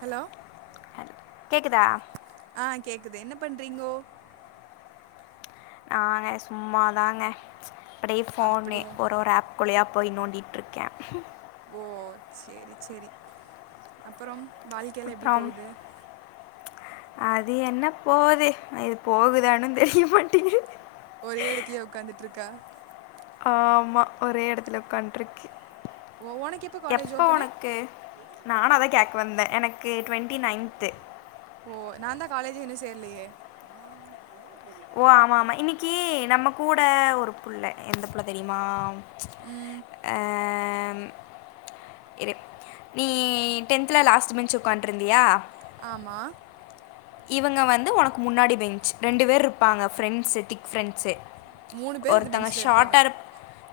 hello கேக்குதா ஆ கேக்குது என்ன பண்றீங்கோ ஆங்க சும்மாதாங்க அப்டியே ஃபோன்னு அப்படியா ஒரு ஒரு ஆப் உள்ளயா போய் நோண்டிட்ருக்கே ஓ சேரி சேரி அப்பறம் வாழ்க்கைலா எப்டி அப்புறம் போகுது அது என்ன போகுது இது போகுதானு தெரிய மாட்டேங்கிது ஒரே எடத்துலே உக்காந்துட்ருக்கா ஆமா ஒரே எடத்துல உக்கான்ட்ருக்கு ஓ உனக்கு காலேஜ் எப்போ ஓப்பனு ஒனக்கு நானு அதா கேக்க வந்த எனக்கு டொண்ட்டி நய்ன்த்து ஓ நாந்தா காலேஜே இன்னு சேர்லியே ஓ ஆமா ஆமா இன்னிக்கு நம்ம கூட ஒரு புள்ள எந்த புள்ள தெரிமா ம் அம் இரு நீ டென்த்ல லாஸ்ட்டு பெஞ்ச் உட்காண்ட்ருந்தியா ஆமா இவுங்க வந்து ஒனக்கு முன்னாடி பெஞ்ச் ரெண்டு வேர்ருப்பாங்க ஃபிரெண்ஸு திக் ஃபிரெண்ஸு மூணு பேர் அந்த ஒருத்தங்க பெஞ்சில் இருப்பாங்க ஷாட்டாருப்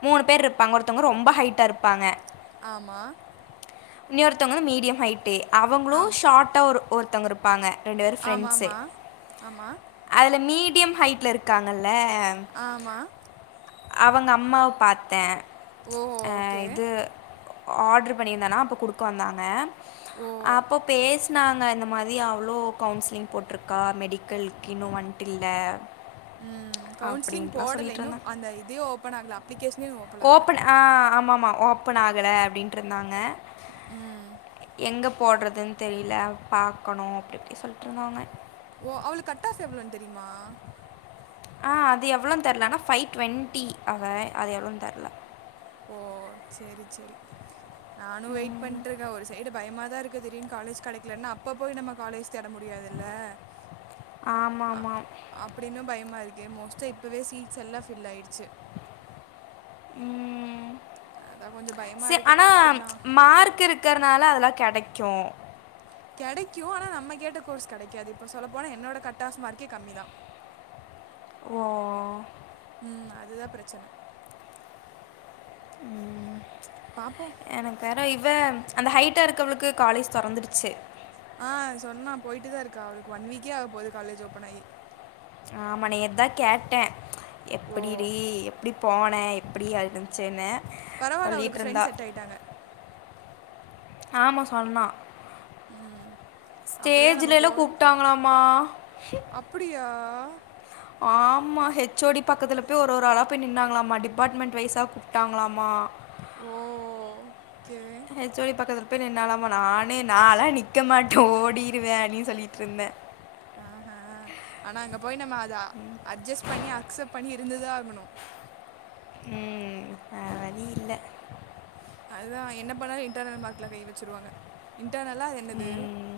மூணு பேருப்பாங்க ஒருத்தவ்ங்க ரொம்பா ஹைட்டா இருப்பாங்க ஆமா இன்னியொருத்தவ்ங்குளு மீடியம் ஹைட்டு அவங்ளு ஆம் ஷாட்டா ஒரு ஒருத்தவ்ங்க இருப்பாங்க ரெண்டுவேரு ஃபிரெண்ஸு ஆமாம்மா ஆமாம் அதுல மீடியம் ஹைட்ல இருக்காங்கல்ல ஆமா அவங்க அம்மாவ் பாத்தே ஓ அ ஓகே இது ஆர்ட்ரு பண்ணியிருந்தனா அப்போ குடுக்க வந்தாங்க ஓ அப்போ பேஸ் னாங்க இந்த மாதி அவுளோ கவுன்ஸ்லிங் போட்ருக்கா மெடிக்கல்க் இன்னு வன்ட்டில்ல இல்ல ம் கவுன்ஸ்லிங் போடல இன்னு இருந்தாங்க அந்த இதே ஓப்பன் ஆகுல அப்ளிகேஷ்னே ஓப்பல் ஆகல ஓப்பன் ஆ ஆமா ஆமா ஓப்பன் ஆகல அப்டின்ட்ருந்தாங்க ம் எங்க போட்றதுன் தெரில பாக்கணு அப்டி இப்டி சொல்ட்ருந்தாங்க ஓ அவுளு கட் ஆஃப் எவ்ளோன் தெரிமா ஆ அது எவ்ளோன் தெர்ல ஆனா ஃபை ட்வொண்ட்டி அவ அது எவ்ளோன் தெர்ல ஓ சேரி சேரி நானு வெய்ட் பண் ட்ருக்க ஒரு சைடு பயமாதா இருக்கு திடீர்ன் காலேஜ் கெடைக்லன்னா அப்ப போய் நம்ம காலேஜ் தேட முடியாதுல்ல [inaudible] ஆமாமா அப்டின்னு பயமா இர்க்கே மோஸ்டா இப்பவே சீட்ஸ் எல்லாம ஃபில் ஆய்டுச்சு ம் அதான் கொஞ்சம் சே பயமாக இருக்கு ஆனா பார்த்துக்கலாம் மார்க் இரு க்றனால அதெல்லா கெடைக்கு கெடைக்கு ஆனா நம்ம கேட்ட கோர்ஸ் கெடைக்காது இப்போ சொல்ல போனா என்னோட கட் ஆஃப் மார்கே கம்மிதா ஓ ம் அதுதா பிரச்சன பாப்போ எனக்கு வேற இவ அந்த ஹைட்டா இருக்கவுளுக்கு காலேஜ் தொறந்துடுச்சு ஆ சொன்னா போய்ட்டுதா இருக்கா அவளுக்கு ஒன் வீக்கே ஆக போது காலேஜ் ஓப்பனாயி ஆமா நேத்தா கேட்ட ஓ எப்புடிடி எப்டி போன எப்டி அ இர்ந்துசுன்னு பரவாயில்ல அவளுக்கு சொல்லிட்ருந்தா ஃப்ரெண்ட்ஸ் செட் ஆயிட்டாங்க ஆமா சொன்னா அப்படி தான் நம்ம ஸ்டேஜுலல கூப்ட்டாங்களாமா அப்புடியா ஆமா ஹெச் ஓ டி பக்கத்துல போய் ஒரு ஒரு ஆளா போய் நின்னாங்குளாம்மா டிபாட்மெண்ட் வைஸா கூப் ட்டாங்ளாமா okay H O D பக்கத்தில போய் நின்னாலாமா நானே நா எல்லா நிக்க மாட்ட ஓடிருவேன் அப்டினு சொல்லிட்டு இருந்த ஆஹ ஆஹ அங்க போய் நம்ம அத அட்ஜெஸ்ட் பண்ணி அக்செப்ட் பண்ணி இருந்துதா ஆகணு ம் வேற வழி இல்ல அதுதா என்ன பண்ணாலு இன்டர்னல் மார்க்ல கை வெச்சுருவாங்க இன்டர்னலா அது என்னது ம்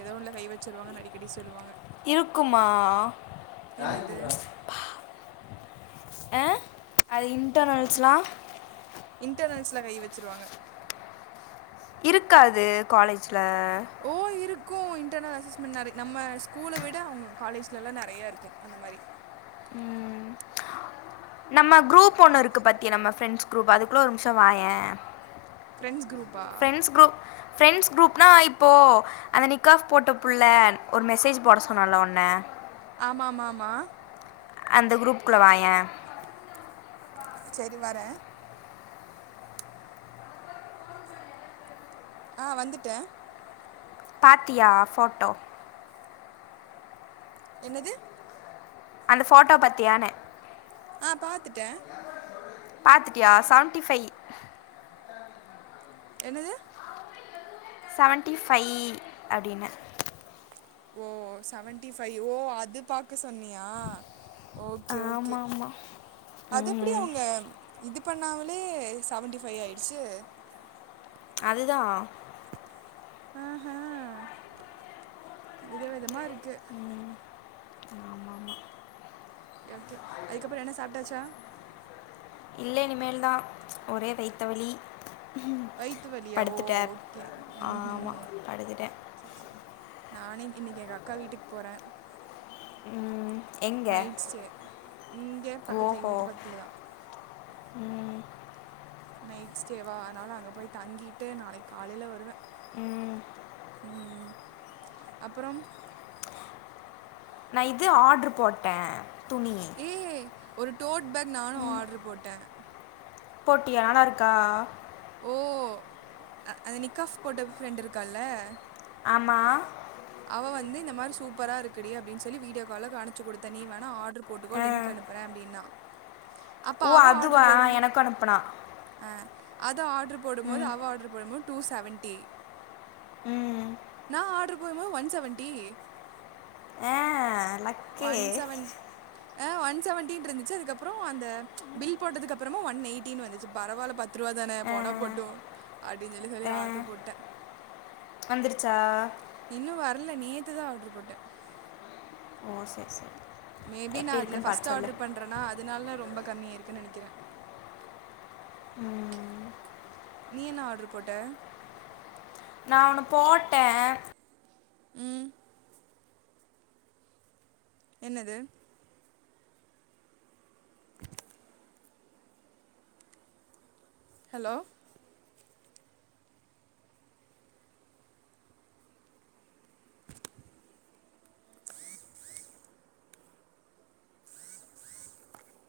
எதோ ஒன்னுல கை வெச்சுருவாங்கன்னு அடிக்கடி சொல்லுவாங்க இருக்குமா என்னது ப்பா எ அது இன்டர்னல்ஸ்ல்லா இன்டர்னல்ஸ்ல கை வெச்சிருவாங்க இருக்கா அது காலேஜ்ல ஓ இருக்கு இன்டெர்னல் அசஸ்மெண்ட் நெறை நம்ம ஸ்கூல விட அவுங்க காலேஜெல்லா நெறையா இருக்கு அந்த மாரி ம் நம்ம குரூப் ஒண்ணு இருக்கு பாத்தியா நம்ம ப்ரெண்ட்ஸ் குரூப் அதுக்குள்ள ஒரு நிமிஷோ வாயேன் ஃப்ரெண்ட்ஸ் குரூப்பா ஃப்ரெண்ட்ஸ் குரூப் ஃப்ரெண்ட்ஸ் குரூப்னா இப்போ அந்த நிக்காஃப் போட்ட புள்ள ஒரு மெசேஜ் போட சொன்னால்ல உன்ன ஆமாமாமா அந்த குரூப்புக்குள்ள வாயேன் சேரி வர ஆ வந்துட்ட பாத்தியா ஃபோட்டோ என்னது அந்த ஃபோட்டோ பத்தியான ஆ பாத்துட்டே பாத்துட்டியா செவன்டிஃபைவ் என்னது செவன்ட்டிஃபைவ் அப்டின்ன ஓ செவன்டிஃபைவ் ஓ அது பா க்க சொன்னியா ஓகே ஓகே ஆமாம் அது எப்டி ஆமாம் அவுங்க இது பண்ணாமலே செவன்ட்டிஃபைவ் ஆயிடுச்சு அதுதா ஆஹஹ விதவிதமா இருக்கு ம் ஆமாமா ஓகே அதுக்கப்றோ என்ன சாப்ட்டாச்சா இல்ல இனிமேல்தான் ஒரே வைத்த வலி வய்த்து வலியா ஓ படுத்துட்டேன் ஓகே ம்ஹும் ஆமாம் படுத்துட்டேன் சரி சரி நானே இன்னைக்கு எங்க அக்கா வீட்டுக்கு போறேன் ம், எங்க நைட் ஸ்டே இங்க பக்கத்து எங்க ஓஹோ வீட்டு பக்கத்துலதா ம் நைட் ஸ்டேவா அதனால அங்க போய் தங்கிட்டு நாளைக்கு காலைல வருவேன் ம் ம் அப்புறம் நா இது ஆர்டர் போட்டேன் துணி ஏ ஒரு டோட் பேக் நானு ஆர்டர் போட்டேன் போட்டியா நல்லா இருக்கா ஓ அந்த நிக்காஃப் போட்ட ஃப்ரெண்ட்டு இருக்கால்ல ஆமா அவ வந்து இந்த மாரி சூப்பரா இருக்குடி அப்டின் சொல்லி வீடியோ கால கானுச்சு கொடுத்த நீ வேணா ஆட்ர்ரு போட்டுக்கோ ஆ லின்க் அனுப்புறே அப்டின்னா அப்ப ஓ அவ அதுவா ஆர்டர் போடும் எனக்கும் அனுப்புனா ஆ அத ஆர்டரு போடும்போது ம் அவ ஆர்டரு போடும்போது டூ செவன்டி ம் நா ஆர்டரு போடும் போது ஒன் செவன்டி ஆ லக் ஒன் செவன் அ ஒன் செவன்ட்டி இருந்துச்சு அதுக்கப்றோ அந்த பில் போட்டதுக்கு அப்புறமா ஒன் எயிட்டினு வந்துச்சு பரவால்ல ப பத்துருவா தானே ஆ போணா போட்டு அப்டின்னு சொல்லி சொல்லி ஆ ஆர்டரு போட்டே வந்துருச்சா இன்னு வரல நேத்து தா ஆர்டரு போட்டே ஓ சரி சரி மேபி நா எப்படி அதுல இருக்குன்னு ஃபஸ்ட் பார்த்து சொல்லு ஆர்டர் பண்றனா அதுனால ரொம்ப கம்மியாகிருக்குனு நெனைக்கிறே ம் நீ என்ன ஆர்ட்ரு போட்ட நா ஒன்னு போட்டே ம் என்னது ஹலோ ர ர [inaudible]